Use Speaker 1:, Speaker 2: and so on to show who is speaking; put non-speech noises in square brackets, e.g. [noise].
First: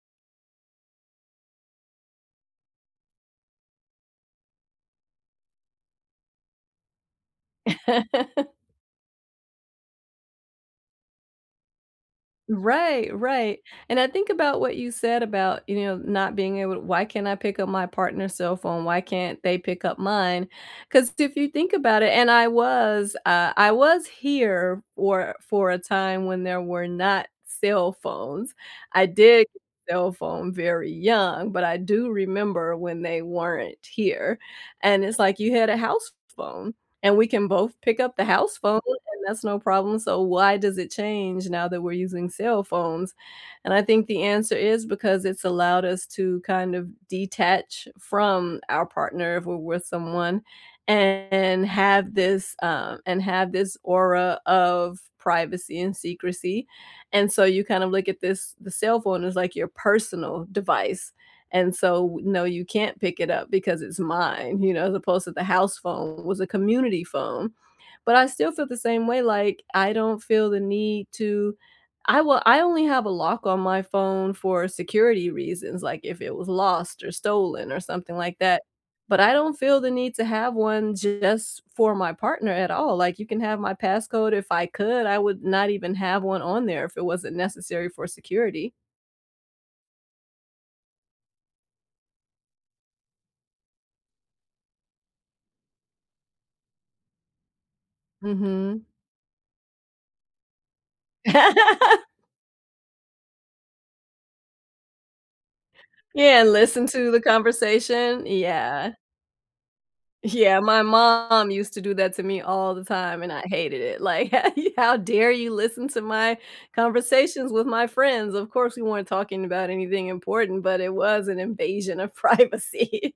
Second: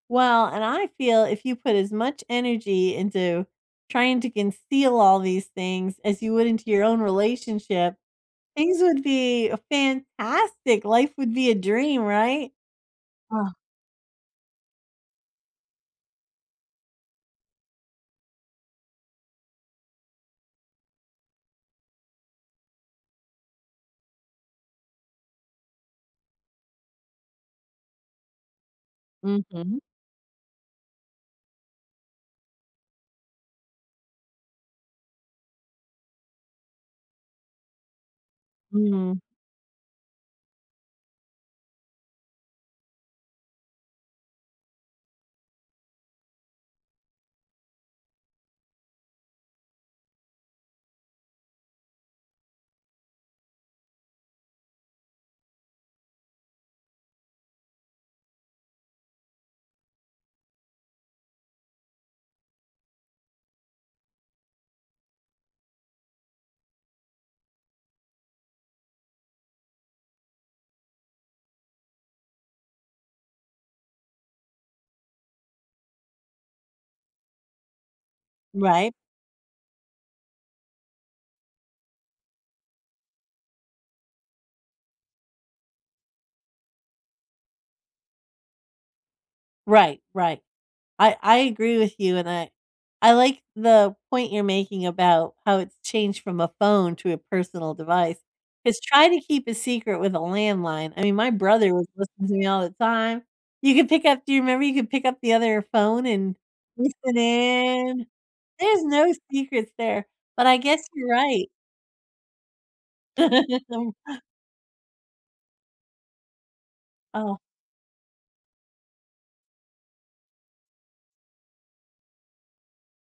Speaker 1: Well, and I feel if you put as much energy into trying to conceal all these things as you would into your own relationship,
Speaker 2: [laughs]
Speaker 1: things would be a fantastic, life would be a dream, right?
Speaker 2: Right,
Speaker 1: Oh.
Speaker 2: right, and I think about what you said about, you know, not being able why can't I pick up my partner's cell phone, why can't they pick up mine? 'Cause if you think about it and I was, uh, I was here for for a time when there were not cell phones. I did
Speaker 1: Mhm.
Speaker 2: get a cell phone very young, but I do remember when they weren't here, and it's, like, you had a house phone, and we can both pick up the house phone,
Speaker 1: Mm.
Speaker 2: and that's no problem, so, why does it change now that we're using cell phones? And I think the answer is because it's allowed us to kind of detach from our partner if we're with someone and have this, um, and have this aura of privacy and secrecy. And so, you kind of look at this the cell phone as like your personal device, and so, w no, you can't pick it up because it's mine, you know, as opposed to the house phone was a community phone. But I still feel the same way, like, I don't feel the need to I will I only have a lock on my phone for security reasons, like, if it was lost or stolen or something like that.
Speaker 1: Right.
Speaker 2: But I don't feel the need to have 1 just for my partner at all, like, you can have my passcode if I could, I would not even have 1 on there if it wasn't necessary for security.
Speaker 1: Right, right. I I agree with you, and I I like the point you're making about how it's changed from a phone to a personal device. Just
Speaker 2: Mhm.
Speaker 1: try to keep a secret with a landline, I mean, my brother was
Speaker 2: [laughs]
Speaker 1: listening to me all the time. You could pick up do you remember you could pick up the other phone and
Speaker 2: Yeah, and listen to
Speaker 1: listen
Speaker 2: the
Speaker 1: in?
Speaker 2: conversation,
Speaker 1: There's
Speaker 2: yeah.
Speaker 1: no secrets there, but I
Speaker 2: Yeah,
Speaker 1: guess
Speaker 2: my
Speaker 1: you're right.
Speaker 2: mom used to do that to me all the time, and I hated it.
Speaker 1: [unintelligible]
Speaker 2: Like, how ye how dare you listen to my
Speaker 1: Oh.
Speaker 2: conversations with my friends? Of course, we weren't talking about anything important, but it was an invasion of privacy.